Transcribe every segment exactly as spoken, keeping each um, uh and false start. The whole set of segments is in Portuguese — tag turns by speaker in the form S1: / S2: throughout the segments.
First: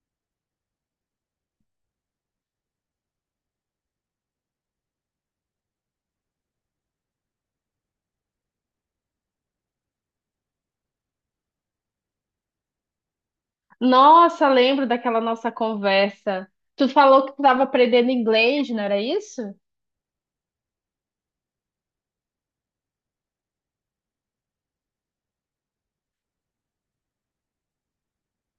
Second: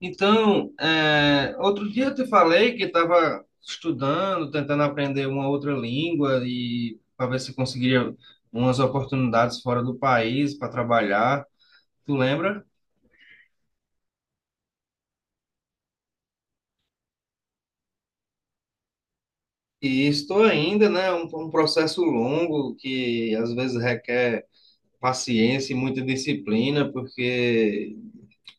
S1: Então, é, outro dia eu te falei que estava estudando, tentando aprender uma outra língua e para ver se conseguiria umas oportunidades fora do país para trabalhar. Tu lembra?
S2: Nossa, lembro daquela nossa conversa. Tu falou que tu estava aprendendo inglês, não era isso?
S1: E estou ainda, né? Um, um processo longo que às vezes requer paciência e muita disciplina, porque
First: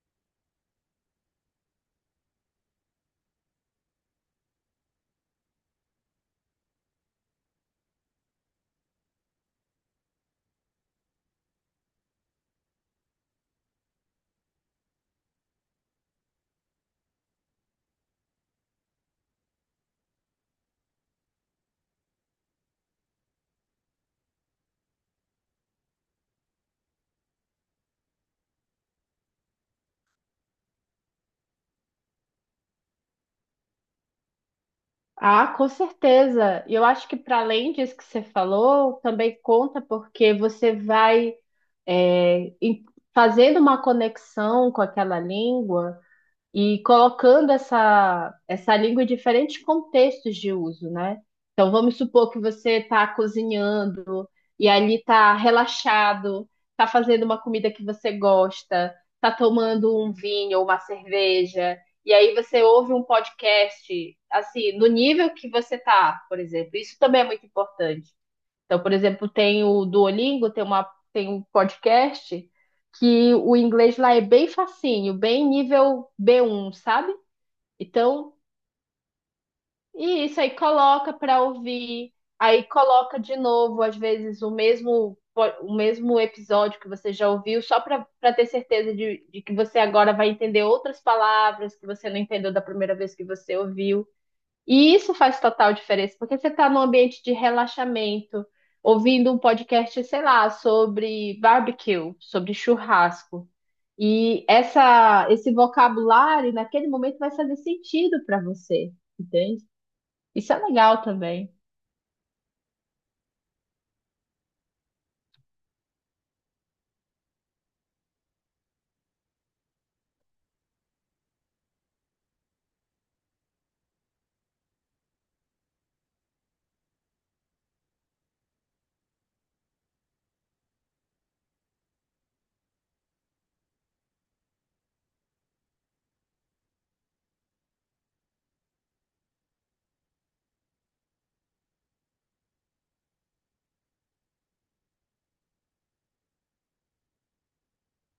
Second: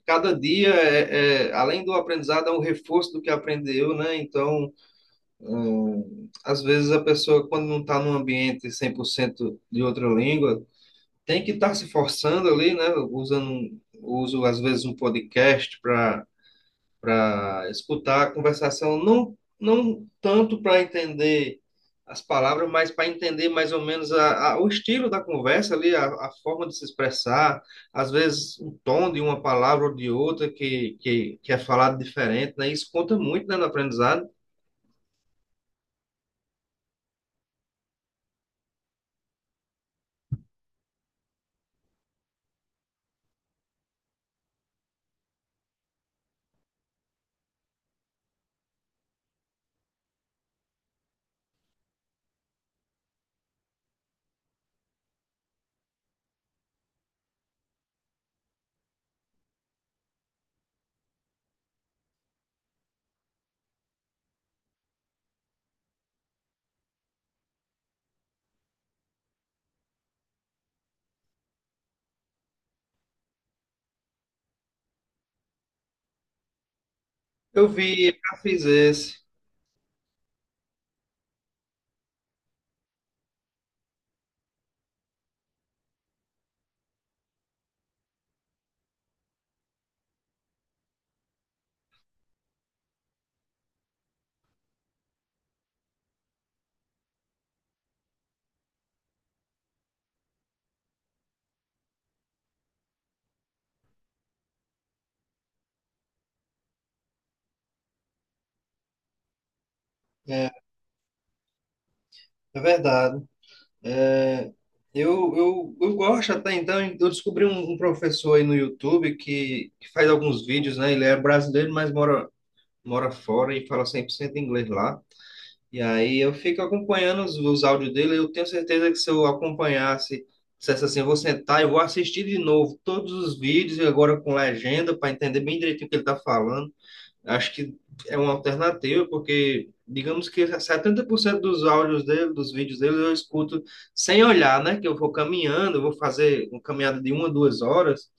S1: cada dia, é, é, além do aprendizado, é um reforço do que aprendeu, né? Então, Hum, às vezes a pessoa, quando não está num ambiente cem por cento de outra língua, tem que estar se forçando ali, né? Usando, um- uso às vezes um podcast para para escutar a conversação, não, não tanto para entender as palavras, mas para entender mais ou menos a, a- o estilo da conversa ali, a, a forma de se expressar, às vezes o tom de uma palavra ou de outra que, que, que é falado diferente, né? Isso conta muito, né, no aprendizado.
S2: Ah, com certeza. E eu acho que para além disso que você falou, também conta porque você vai é, em- fazendo uma conexão com aquela língua, e colocando essa, essa língua em diferentes contextos de uso, né? Então, vamos supor que você está cozinhando e ali está relaxado, está fazendo uma comida que você gosta, está tomando um vinho ou uma cerveja, e aí você ouve um podcast, assim, no nível que você está, por exemplo. Isso também é muito importante. Então, por exemplo, tem o Duolingo, tem uma, tem um podcast que o inglês lá é bem facinho, bem nível b um, sabe?
S1: Eu vi,
S2: Então,
S1: já fiz esse.
S2: e isso aí coloca para ouvir, aí coloca de novo, às vezes, o mesmo po- o mesmo episódio que você já ouviu, só para para ter certeza de, de que você agora vai entender outras palavras que você não entendeu da primeira vez que você ouviu. E isso faz total diferença, porque você está num ambiente de relaxamento, ouvindo um podcast, sei lá, sobre barbecue, sobre churrasco. E essa, esse vocabulário, naquele momento, vai fazer sentido para você, entende?
S1: É,
S2: Isso é legal também,
S1: é verdade. É, eu, eu, eu gosto até então. Eu descobri um, um professor aí no YouTube que, que faz alguns vídeos, né? Ele é brasileiro, mas mora, mora fora e fala cem por cento inglês lá. E aí eu fico acompanhando os, os áudios dele. Eu tenho certeza que se eu acompanhasse, dissesse assim: eu vou sentar e vou assistir de novo todos os vídeos, e agora com legenda, para entender bem direitinho o que ele está falando. Acho que é uma alternativa, porque digamos que setenta por cento dos áudios dele, dos vídeos dele, eu escuto sem olhar, né? Que eu vou caminhando, eu vou fazer uma caminhada de uma, duas horas,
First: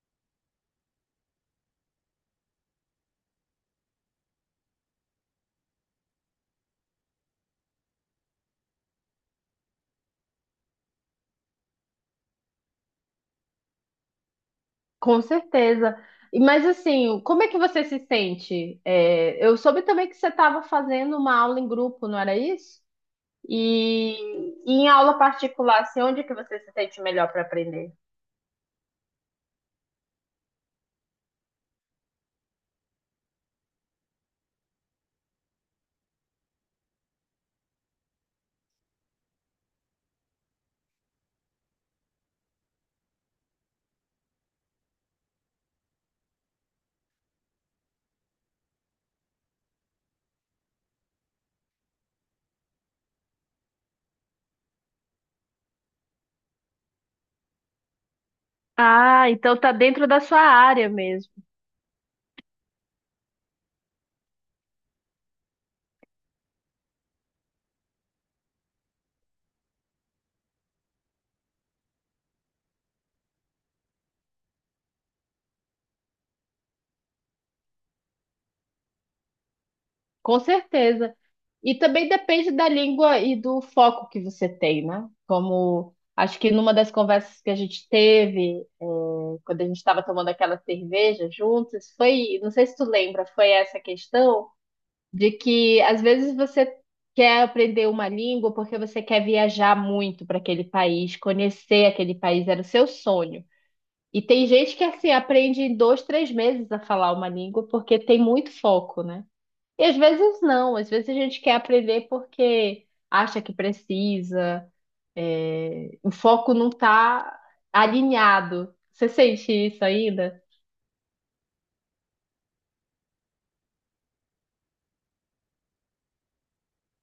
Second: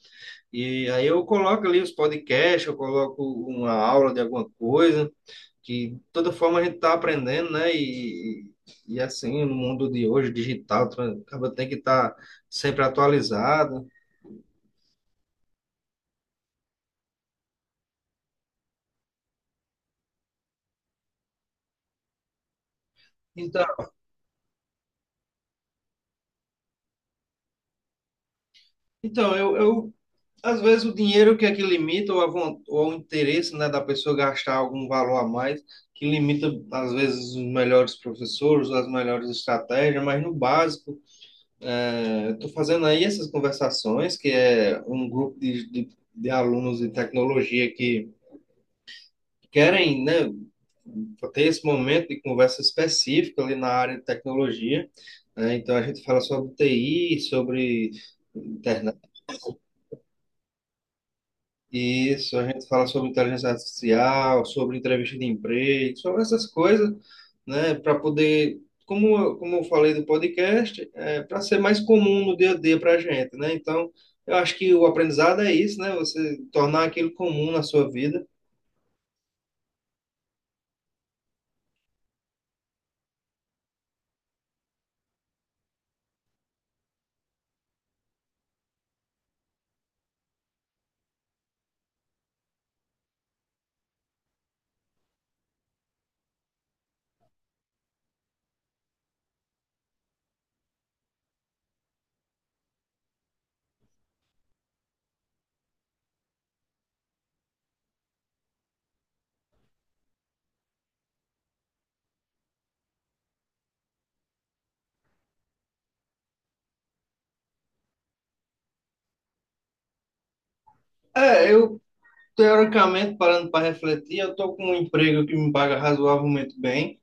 S1: e aí eu coloco ali os podcasts, eu coloco uma aula de alguma coisa, que de toda forma a gente está aprendendo, né? E, e assim, no mundo de hoje, digital, tu acaba tem que estar sempre atualizado.
S2: com certeza. E- Mas assim, como é que você se sente? É, eu soube também que você estava fazendo uma aula em grupo, não era isso?
S1: Então,
S2: E, e em aula particular, assim, onde que você se sente melhor para aprender?
S1: então eu, eu Às vezes o dinheiro que é que limita, ou, a von- ou o interesse, né, da pessoa gastar algum valor a mais, que limita, às vezes, os melhores professores, as melhores estratégias, mas no básico, é, estou fazendo aí essas conversações, que é um grupo de, de, de alunos de tecnologia que querem, né, ter esse momento de conversa específica ali na área de tecnologia, né? Então a gente fala sobre T I, sobre internet.
S2: Ah, então tá dentro da sua área mesmo.
S1: Isso, a gente fala sobre inteligência artificial, sobre entrevista de emprego, sobre essas coisas, né, para poder, como, eu- como eu falei do podcast, é, para ser mais comum no dia a dia para a gente, né? Então, eu acho que o aprendizado é isso, né? Você tornar aquilo comum na sua vida.
S2: Com certeza. E também depende da língua e do foco que você tem, né? Como acho que numa das conversas que a gente teve, eh, quando a gente estava tomando aquela cerveja juntos, foi, não sei se tu lembra, foi essa questão de que às vezes você quer aprender uma língua porque você quer viajar muito para aquele país, conhecer aquele país, era o seu sonho. E tem gente que assim aprende em dois, três meses a falar uma língua porque tem muito foco, né? E às vezes não, às vezes a gente quer aprender porque acha que precisa, é, o foco não está alinhado. Você sente isso ainda?
S1: É, eu, teoricamente, parando para refletir, eu estou com um emprego que me paga razoavelmente bem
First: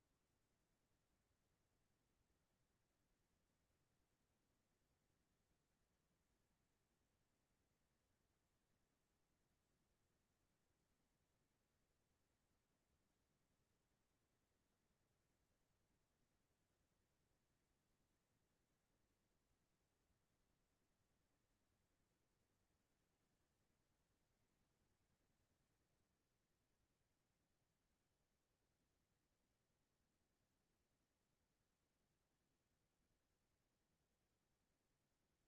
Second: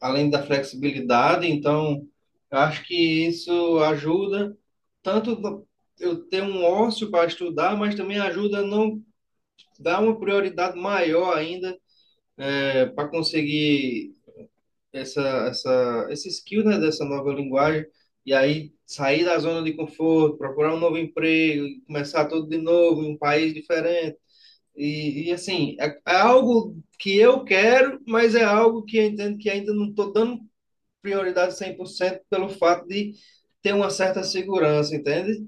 S1: além da flexibilidade, então eu acho que isso ajuda tanto do- eu ter um ócio para estudar, mas também ajuda a não dar uma prioridade maior ainda para conseguir essa, essa, esse skill, né, dessa nova linguagem, e aí sair da zona de conforto, procurar um novo emprego, e começar tudo de novo em um país diferente. E, e assim, é, é algo que eu quero, mas é algo que eu entendo que ainda não estou dando prioridade cem por cento pelo fato de ter uma certa segurança, entende?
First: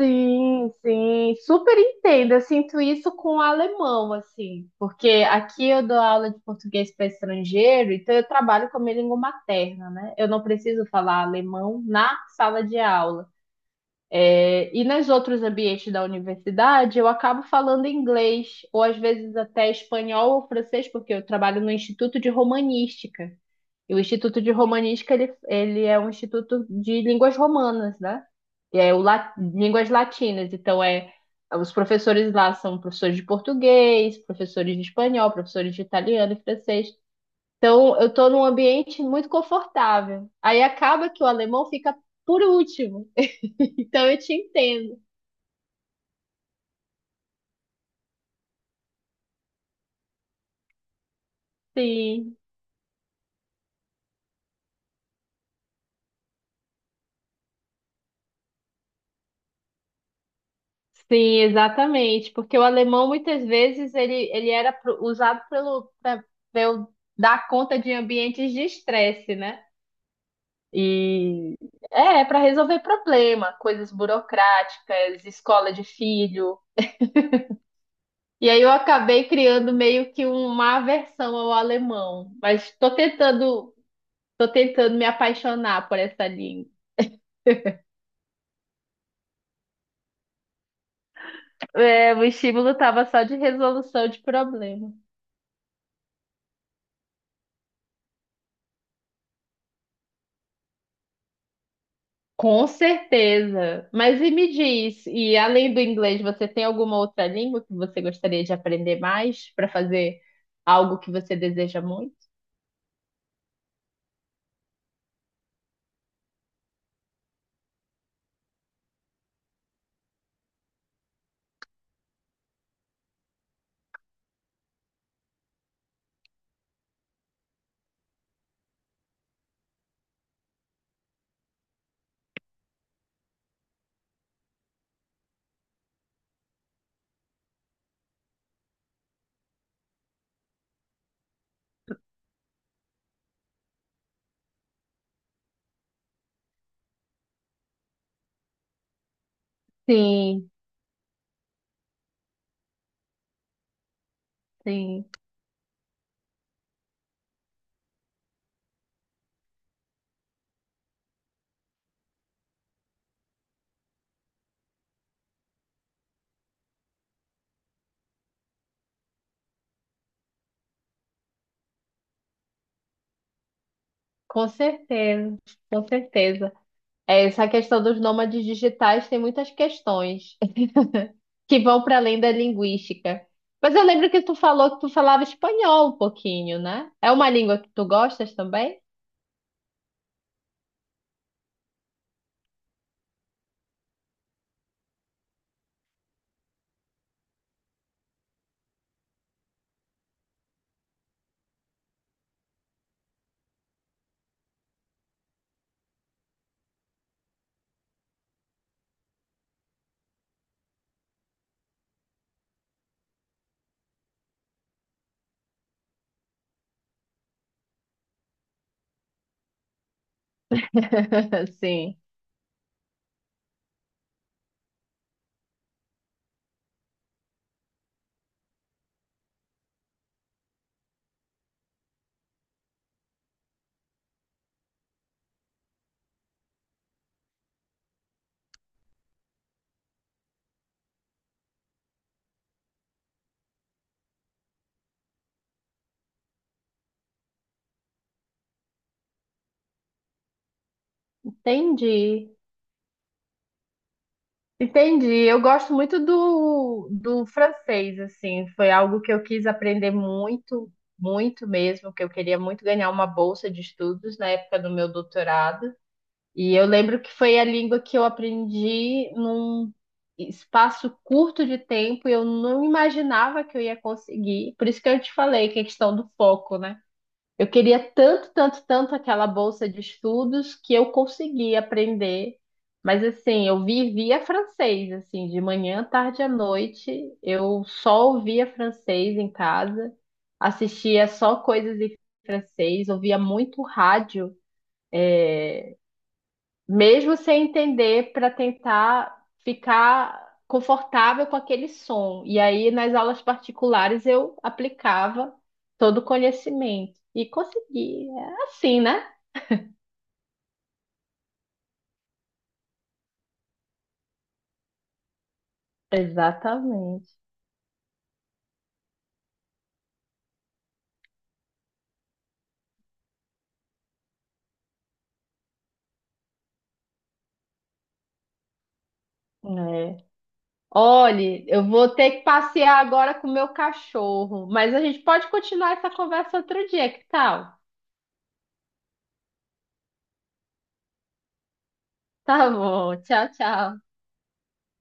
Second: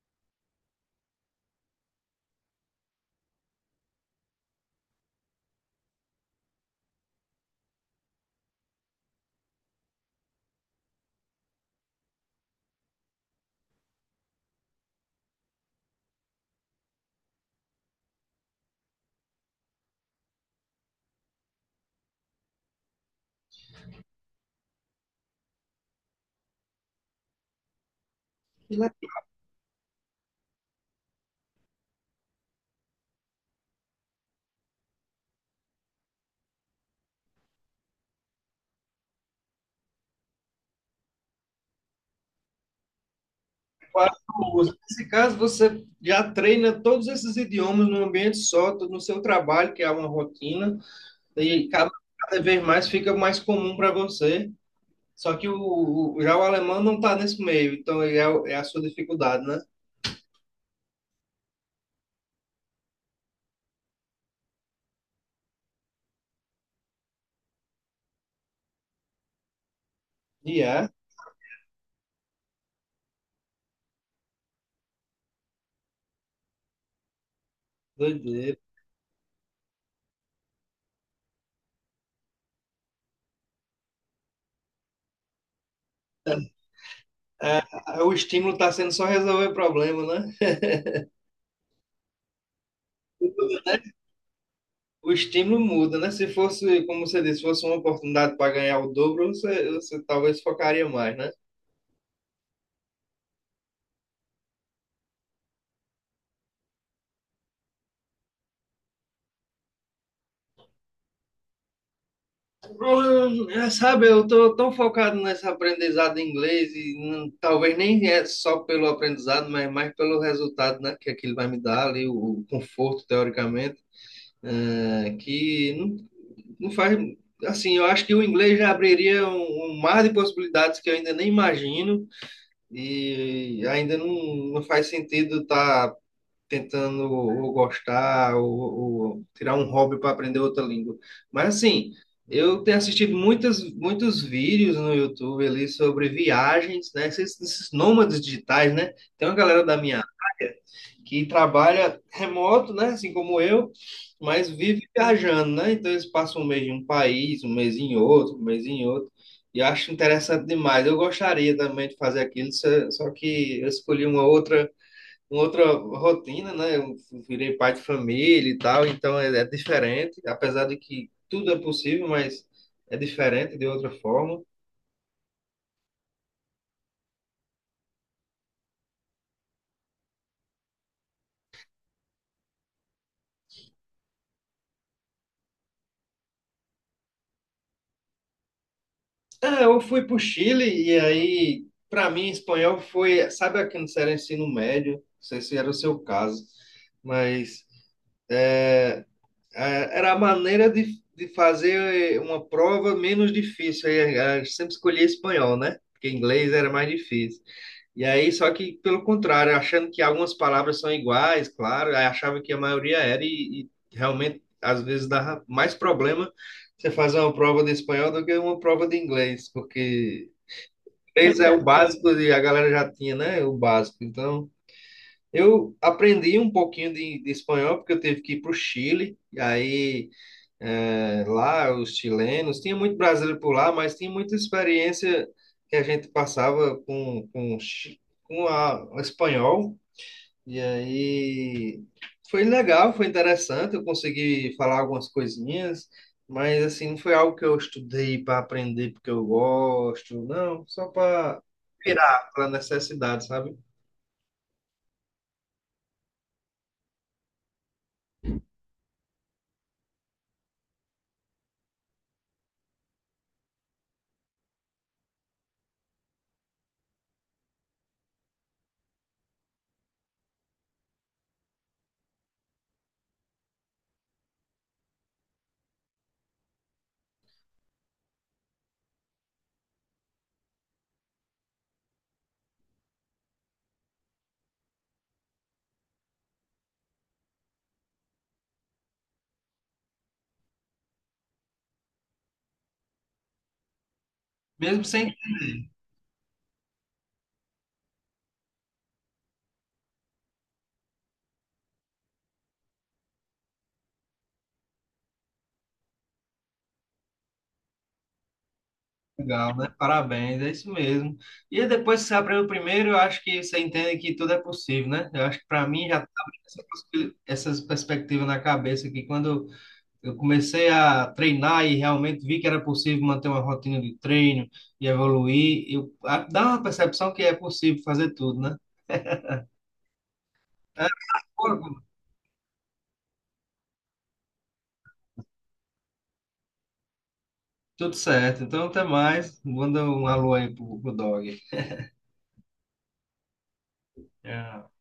S2: Sim, sim, super entendo. Eu sinto isso com o alemão, assim, porque aqui eu dou aula de português para estrangeiro, então eu trabalho com a minha língua materna, né? Eu não preciso falar alemão na sala de aula. É, e nos outros ambientes da universidade, eu acabo falando inglês, ou às vezes até espanhol ou francês, porque eu trabalho no Instituto de Romanística. E o Instituto de Romanística, ele, ele é um instituto de línguas romanas, né? E É o la- línguas latinas. Então, é, os professores lá são professores de português, professores de espanhol, professores de italiano e francês. Então, eu estou num ambiente muito confortável. Aí acaba que o alemão fica por último. Então, eu
S1: Quatro
S2: te
S1: línguas.
S2: entendo.
S1: Nesse caso, você já treina todos esses idiomas num ambiente só, no seu trabalho, que é uma rotina, e cada,
S2: Sim,
S1: cada vez mais fica mais comum para você. Só que o, o- já o alemão não está nesse meio, então ele é, o- é a sua dificuldade, né?
S2: sim, exatamente, porque o alemão muitas vezes ele, ele era pro- usado pelo para eu dar conta de ambientes de estresse, né?
S1: E é,
S2: E é para resolver problema, coisas burocráticas, escola de filho. E
S1: doideira.
S2: aí eu acabei criando meio que uma aversão ao alemão, mas estou tentando, tô tentando me apaixonar por essa língua.
S1: É, o estímulo está sendo só resolver problema, né?
S2: É, o estímulo estava só de resolução de problema.
S1: O estímulo muda, né? Se fosse, como você disse, fosse uma oportunidade para ganhar o dobro, você, você talvez focaria mais, né?
S2: Com certeza. Mas e me diz, e além do inglês, você tem alguma outra língua que você gostaria de aprender mais para fazer algo que você deseja muito?
S1: Eu- eu- Sabe, eu tô tão focado nesse aprendizado em inglês e hum, talvez nem é só pelo aprendizado, mas mais pelo resultado, né? Que aquilo vai me dar ali, o, o conforto, teoricamente, é, que não, não faz. Assim, eu acho que o inglês já abriria um, um mar de possibilidades que eu ainda nem imagino e ainda não, não faz sentido estar tentando ou gostar ou, ou tirar um hobby para aprender outra língua. Mas assim, eu tenho assistido muitas, muitos vídeos no YouTube ali sobre viagens, né? Esses, esses nômades digitais, né? Tem uma galera da minha
S2: Sim,
S1: área que trabalha remoto, né? Assim como eu, mas vive
S2: sim,
S1: viajando, né? Então eles passam um mês em um país, um mês em outro, um mês em outro. E eu acho interessante demais. Eu gostaria também de fazer aquilo, só só que eu escolhi uma outra uma outra rotina, né? Eu virei pai de família e tal, então é, é diferente, apesar de que tudo é possível, mas é diferente de outra forma.
S2: com certeza, com certeza. É, essa questão dos nômades digitais tem muitas questões que vão para além da linguística. Mas eu lembro que tu falou que tu falava espanhol um pouquinho, né? É uma língua que tu gostas também?
S1: Ah, eu fui para o Chile e aí, para mim, espanhol foi, sabe, aqui no era ensino médio, não sei se era o seu caso, mas É, Era a maneira de, de fazer eh, uma prova menos difícil. Aí, eh, Eu sempre escolhia espanhol, né? Porque inglês era mais difícil. E aí, só que pelo contrário, achando que algumas palavras são iguais, claro, aí achava que a maioria era e, e realmente às vezes dava mais problema você fazer uma prova de espanhol do que uma prova de inglês, porque inglês é o
S2: Sim,
S1: básico e a galera já tinha, né? O básico. Então, eu aprendi um pouquinho de, de espanhol porque eu tive que ir para o Chile, e aí. É, lá, os chilenos, tinha muito brasileiro por lá, mas tinha muita experiência que a gente passava com, com, chi- com a, o espanhol. E aí foi legal, foi interessante. Eu consegui falar algumas coisinhas, mas assim, não foi algo que eu estudei para aprender porque eu gosto, não, só para virar,
S2: entendi.
S1: pela necessidade, sabe?
S2: Entendi. Eu gosto muito do, do francês, assim. Foi algo que eu quis aprender muito, muito mesmo, que eu queria muito ganhar uma bolsa de estudos na época do meu doutorado. E eu lembro que foi a língua que eu aprendi num espaço curto de tempo e eu não imaginava que eu ia conseguir. Por isso que eu te falei que é questão do foco, né? Eu queria tanto, tanto, tanto aquela bolsa de estudos que eu consegui aprender. Mas assim, eu vivia francês, assim, de manhã, tarde à noite, eu só ouvia francês em casa, assistia só coisas em francês, ouvia muito rádio,
S1: Mesmo sem
S2: mesmo sem entender, para tentar ficar confortável com aquele som. E aí, nas aulas particulares, eu aplicava todo o conhecimento e consegui. É assim, né?
S1: Legal, né? Parabéns, é isso mesmo. E aí, depois que você aprende o primeiro, eu acho que você entende que tudo é possível, né? Eu acho que para mim já estava essa,
S2: Exatamente.
S1: possi- essas perspectivas na cabeça que quando eu comecei a treinar e realmente vi que era possível manter uma rotina de treino e evoluir, eu a- dá uma percepção que é possível fazer tudo, né?
S2: É.
S1: É,
S2: Olhe, eu
S1: pô,
S2: vou ter que passear agora com o meu cachorro, mas a gente pode continuar essa conversa outro dia, que tal?
S1: tudo certo. Então, até mais. Manda um alô aí pro, pro dog.
S2: Tá bom, tchau, tchau.
S1: É.